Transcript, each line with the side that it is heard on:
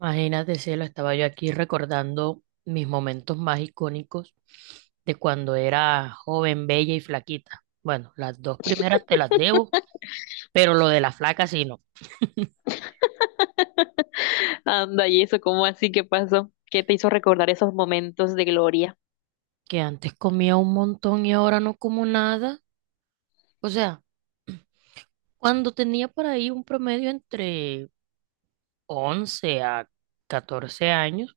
right: Imagínate, cielo, estaba yo aquí recordando mis momentos más icónicos de cuando era joven, bella y flaquita. Bueno, las dos primeras te las debo, pero lo de la flaca sí no.
left: Anda, y eso, ¿cómo así? ¿Qué pasó? ¿Qué te hizo recordar esos momentos de gloria?
right: Que antes comía un montón y ahora no como nada. O sea, cuando tenía por ahí un promedio entre 11 a 14 años,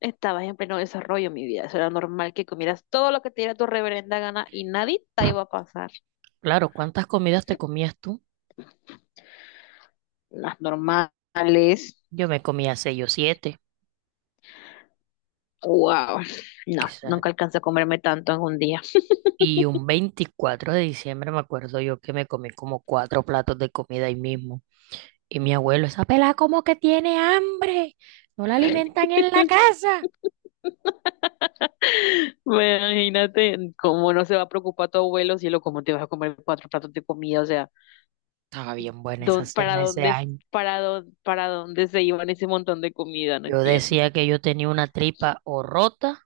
left: Estabas en pleno desarrollo, mi vida. Eso era normal que comieras todo lo que te diera tu reverenda gana y nadie te iba a pasar.
right: claro, ¿cuántas comidas te comías tú?
left: Las normales.
right: Yo me comía 6 o 7.
left: Wow. No, nunca alcancé a comerme tanto en un día.
right: Y un 24 de diciembre me acuerdo yo que me comí como cuatro platos de comida ahí mismo. Y mi abuelo, esa pelada como que tiene hambre, no la alimentan en la casa.
left: Imagínate cómo no se va a preocupar tu abuelo, cielo, cómo te vas a comer cuatro platos de comida. O sea,
right: Estaba bien buena esa
left: don para
right: cena ese
left: dónde,
right: año.
left: para dónde se iban ese montón de comida, no
right: Yo
left: entiendo.
right: decía que yo tenía una tripa o rota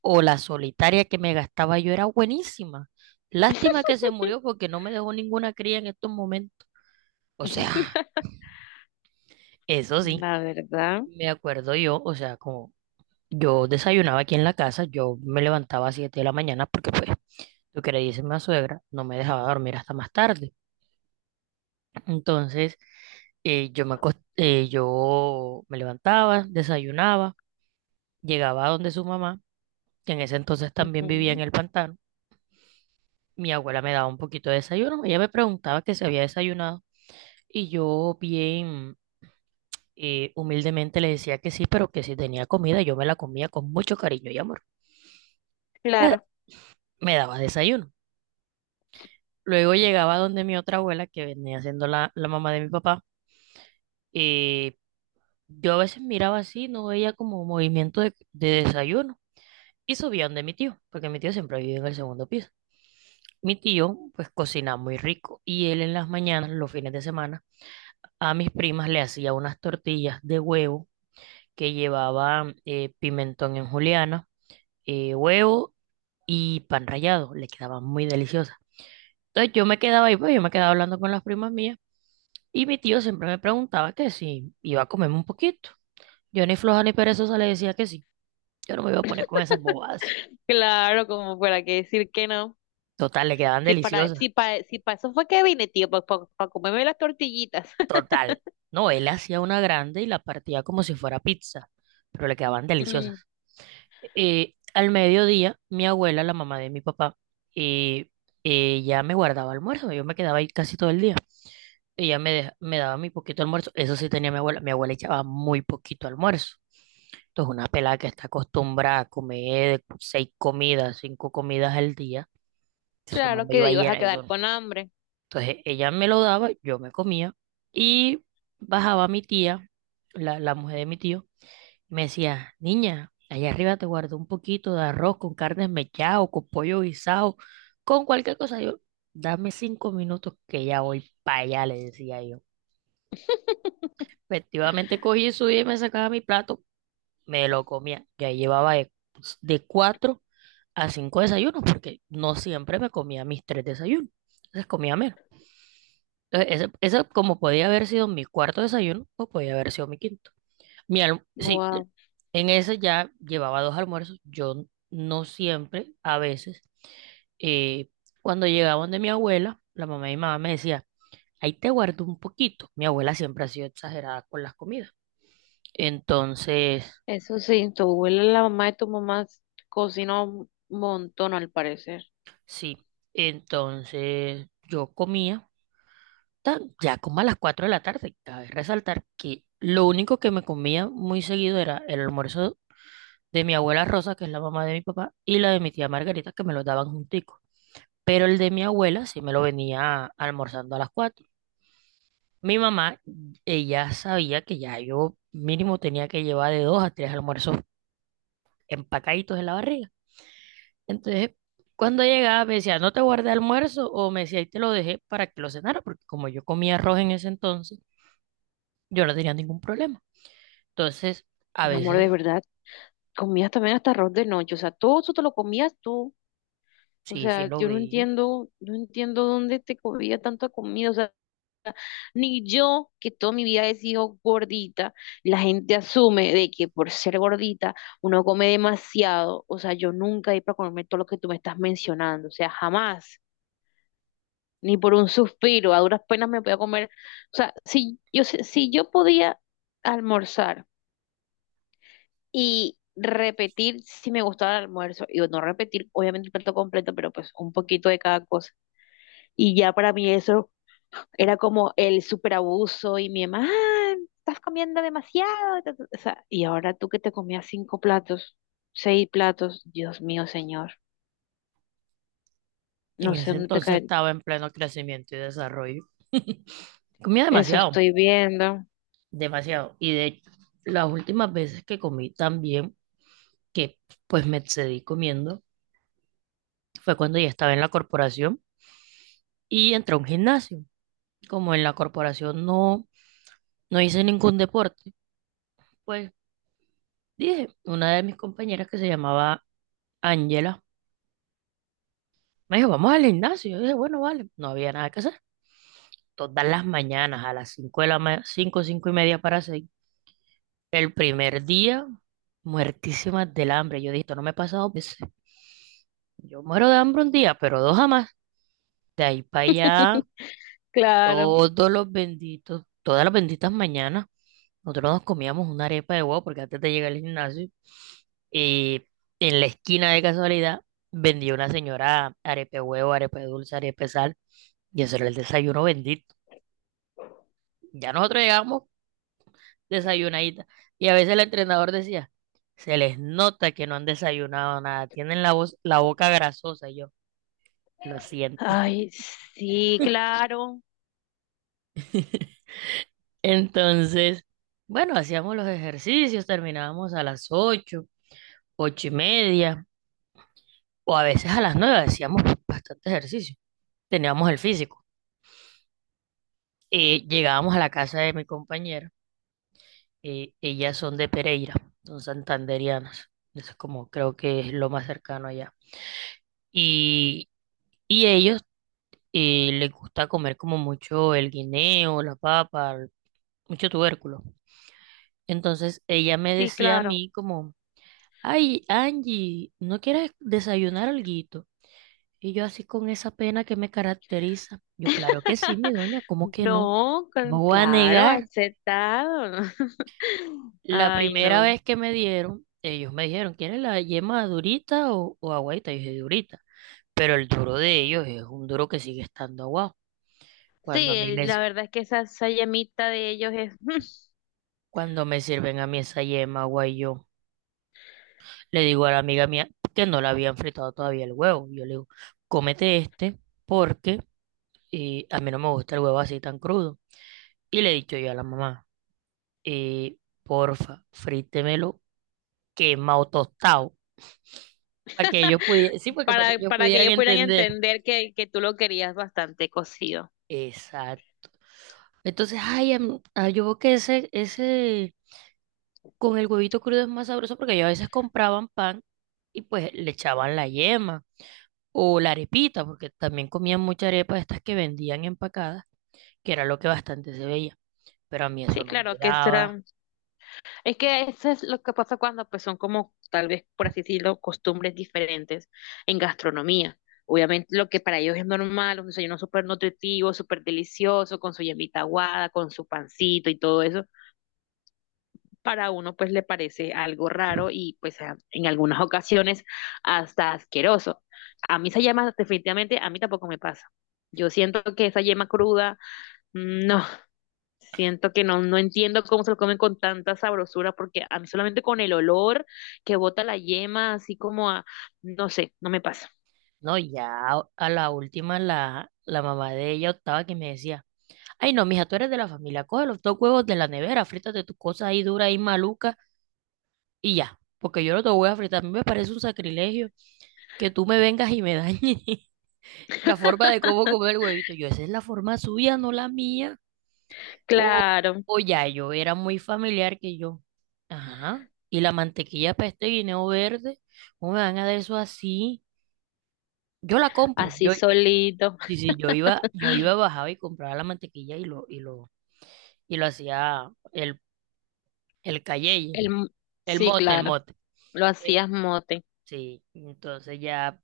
right: o la solitaria que me gastaba yo era buenísima. Lástima que se murió porque no me dejó ninguna cría en estos momentos. O sea, eso sí,
left: La verdad.
right: me acuerdo yo, o sea, como. Yo desayunaba aquí en la casa, yo me levantaba a 7 de la mañana porque pues lo que le dice mi suegra no me dejaba dormir hasta más tarde. Entonces yo me levantaba, desayunaba, llegaba a donde su mamá, que en ese entonces también vivía en
left: Ujú.
right: el pantano. Mi abuela me daba un poquito de desayuno, ella me preguntaba que si había desayunado y yo bien humildemente le decía que sí, pero que si tenía comida yo me la comía con mucho cariño y amor. Eh,
left: Claro,
right: Me daba desayuno. Luego llegaba donde mi otra abuela, que venía siendo la mamá de mi papá, y yo a veces miraba así, no veía como movimiento de desayuno. Y subía donde mi tío, porque mi tío siempre vive en el segundo piso. Mi tío, pues, cocina muy rico. Y él en las mañanas, los fines de semana, a mis primas le hacía unas tortillas de huevo que llevaban pimentón en juliana, huevo y pan rallado. Le quedaban muy deliciosas. Entonces yo me quedaba ahí, pues yo me quedaba hablando con las primas mías. Y mi tío siempre me preguntaba que si iba a comerme un poquito. Yo ni floja ni perezosa le decía que sí. Yo no me iba a poner con esas bobadas.
left: claro, como fuera que decir que no.
right: Total, le quedaban
left: Si para,
right: deliciosas.
left: si para, si para eso fue que vine, tío, para comerme las tortillitas.
right: Total. No, él hacía una grande y la partía como si fuera pizza, pero le quedaban deliciosas.
left: Mm,
right: Al mediodía, mi abuela, la mamá de mi papá, eh, ella me guardaba almuerzo. Yo me quedaba ahí casi todo el día. Ella me daba mi poquito almuerzo. Eso sí tenía mi abuela. Mi abuela echaba muy poquito almuerzo. Entonces, una pelada que está acostumbrada a comer seis comidas, cinco comidas al día, eso no
left: claro
right: me
left: que
right: iba a
left: ibas a
right: llenar, eso
left: quedar
right: no.
left: con hambre.
right: Entonces, ella me lo daba, yo me comía y bajaba mi tía, la mujer de mi tío, y me decía, niña, allá arriba te guardo un poquito de arroz con carne mechada o con pollo guisado, con cualquier cosa. Yo, dame 5 minutos que ya voy para allá, le decía yo. Efectivamente cogí, subí, me sacaba mi plato, me lo comía. Ya llevaba de, pues, de cuatro a cinco desayunos, porque no siempre me comía mis tres desayunos. Entonces comía menos. Entonces, ese como podía haber sido mi cuarto desayuno, o podía haber sido mi quinto. Sí,
left: Wow.
right: en ese ya llevaba dos almuerzos. Yo no siempre, a veces, eh, cuando llegaban de mi abuela, la mamá y mi mamá me decía, ahí te guardo un poquito. Mi abuela siempre ha sido exagerada con las comidas. Entonces,
left: Eso sí, tu abuela, la mamá de tu mamá, cocina un montón al parecer.
right: sí, entonces yo comía ya como a las 4 de la tarde. Cabe resaltar que lo único que me comía muy seguido era el almuerzo de mi abuela Rosa, que es la mamá de mi papá, y la de mi tía Margarita, que me lo daban juntico. Pero el de mi abuela sí me lo venía almorzando a las 4. Mi mamá, ella sabía que ya yo mínimo tenía que llevar de dos a tres almuerzos empacaditos en la barriga. Entonces, cuando llegaba me decía, no te guardé almuerzo o me decía, ahí te lo dejé para que lo cenara, porque como yo comía arroz en ese entonces, yo no tenía ningún problema. Entonces, a
left: Mi amor, de
right: veces,
left: verdad, comías también hasta arroz de noche, o sea, todo eso te lo comías tú. O
right: sí, sí
left: sea,
right: lo
left: yo no
right: veía.
left: entiendo, no entiendo dónde te comía tanta comida. O sea, ni yo, que toda mi vida he sido gordita, la gente asume de que por ser gordita uno come demasiado. O sea, yo nunca he ido para comerme todo lo que tú me estás mencionando. O sea, jamás. Ni por un suspiro, a duras penas me voy a comer. O sea, si yo podía almorzar y repetir si me gustaba el almuerzo, y no repetir, obviamente el plato completo, pero pues un poquito de cada cosa. Y ya para mí eso era como el superabuso y mi mamá, "Ah, estás comiendo demasiado. Ta, ta, ta". O sea, y ahora tú que te comías cinco platos, seis platos, Dios mío, señor,
right: En
left: no sé
right: ese
left: dónde te
right: entonces
left: cae.
right: estaba en pleno crecimiento y desarrollo. Comía
left: Eso
right: demasiado,
left: estoy viendo.
right: demasiado. Y de hecho, las últimas veces que comí también, que pues me excedí comiendo, fue cuando ya estaba en la corporación y entré a un gimnasio. Como en la corporación no, no hice ningún deporte, pues dije, una de mis compañeras que se llamaba Ángela, me dijo, vamos al gimnasio. Yo dije, bueno, vale, no había nada que hacer. Todas las mañanas a las 5 de la mañana, 5 5 y media para 6. El primer día, muertísima del hambre. Yo dije, esto no me ha pasado veces. Yo muero de hambre un día, pero dos jamás. De ahí para allá,
left: Claro.
right: todas las benditas mañanas. Nosotros nos comíamos una arepa de huevo porque antes de llegar al gimnasio, eh, en la esquina de casualidad vendía una señora arepa de huevo, arepa de dulce, arepa de sal, y eso era el desayuno bendito. Ya nosotros llegábamos desayunadita, y a veces el entrenador decía, se les nota que no han desayunado nada, tienen la voz, la boca grasosa, y yo, lo siento.
left: Ay, sí, claro,
right: Entonces, bueno, hacíamos los ejercicios, terminábamos a las 8, 8 y media, o a veces a las 9 hacíamos bastante ejercicio. Teníamos el físico. Llegábamos a la casa de mi compañera. Ellas son de Pereira, son santanderianas. Eso es como creo que es lo más cercano allá. Y, y ellos les gusta comer como mucho el guineo, la papa, mucho tubérculo. Entonces ella me
left: sí,
right: decía a
left: claro.
right: mí como, ay, Angie, ¿no quieres desayunar algo? Y yo así con esa pena que me caracteriza. Yo, claro que sí, mi doña, ¿cómo que no?
left: No,
right: No
left: con-
right: voy a
left: claro,
right: negar.
left: aceptado.
right: La
left: Ay,
right: primera
left: no.
right: vez que me dieron, ellos me dijeron, ¿quieres la yema durita o agüita? Yo dije, durita. Pero el duro de ellos es un duro que sigue estando aguado. Cuando a mí
left: Sí,
right: me,
left: la
right: s-
left: verdad es que esa llamita de ellos es
right: cuando me sirven a mí esa yema, guay, yo le digo a la amiga mía que no la habían fritado todavía el huevo. Yo le digo, cómete este porque a mí no me gusta el huevo así tan crudo. Y le he dicho yo a la mamá. eh, porfa, frítemelo quemado tostado, para que ellos pudieran, sí, porque para que ellos
left: para que
right: pudieran
left: ellos pudieran
right: entender.
left: entender que tú lo querías bastante cocido.
right: Exacto. Entonces, ay, yo veo que ese con el huevito crudo es más sabroso porque ellos a veces compraban pan y pues le echaban la yema o la arepita, porque también comían mucha arepa de estas que vendían empacadas, que era lo que bastante se veía, pero a mí eso
left: Sí,
right: no me
left: claro, que esto
right: daba.
left: era. Es que eso es lo que pasa cuando pues son como, tal vez, por así decirlo, costumbres diferentes en gastronomía. Obviamente lo que para ellos es normal, un desayuno súper nutritivo, súper delicioso, con su yemita aguada, con su pancito y todo eso, para uno pues le parece algo raro y pues a- en algunas ocasiones hasta asqueroso. A mí esa yema definitivamente, a mí tampoco me pasa. Yo siento que esa yema cruda, mm, no, siento que no, no entiendo cómo se lo comen con tanta sabrosura, porque a mí solamente con el olor que bota la yema, así como a, no sé, no me pasa.
right: No, ya a la última la mamá de ella optaba que me decía, ay, no, mija, tú eres de la familia. Coge los dos huevos de la nevera, frítate tus cosas ahí duras y malucas y ya. Porque yo no te voy a fritar. A mí me parece un sacrilegio que tú me vengas y me dañes la forma de cómo comer el huevito. Yo, esa es la forma suya, no la mía. O,
left: Claro,
right: o ya, yo era muy familiar que yo. Ajá. Y la mantequilla para este guineo verde, ¿cómo me van a dar eso así? Yo la compro.
left: así
right: Yo,
left: solito.
right: sí, sí, yo iba, yo iba, bajaba y compraba la mantequilla y lo hacía el cayeye.
left: El, mo-
right: El
left: sí,
right: mote, el
left: claro,
right: mote.
left: lo
right: Eh,
left: hacías mote.
right: sí, entonces ya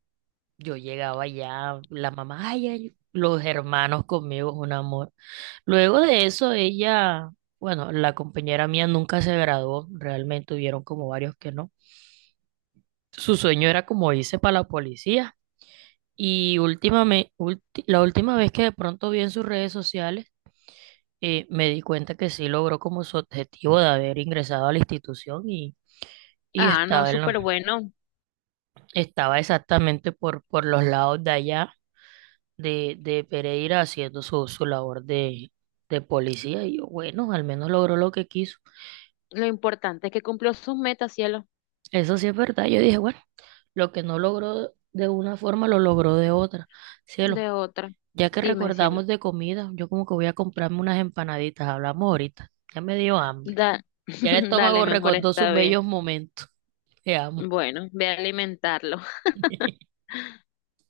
right: yo llegaba ya, la mamá, ay, ay, los hermanos conmigo, es un amor. Luego de eso, ella, bueno, la compañera mía nunca se graduó, realmente hubieron como varios que no. Su sueño era como irse para la policía. Y últimamente, la última vez que de pronto vi en sus redes sociales, me di cuenta que sí logró como su objetivo de haber ingresado a la institución y
left: Ah, no,
right: estaba
left: súper bueno.
right: exactamente por los lados de allá de Pereira haciendo su labor de policía. Y yo, bueno, al menos logró lo que quiso.
left: Lo importante es que cumplió sus metas, cielo.
right: Eso sí es verdad. Yo dije, bueno, lo que no logró de una forma, lo logró de otra. Cielo,
left: De otra.
right: ya que
left: Dime, cielo.
right: recordamos de comida, yo como que voy a comprarme unas empanaditas. Hablamos ahorita. Ya me dio hambre.
left: Da,
right: Ya el
left: dale,
right: estómago
left: mi amor,
right: recordó sus
left: está bien.
right: bellos momentos. Te amo.
left: Bueno, ve a alimentarlo.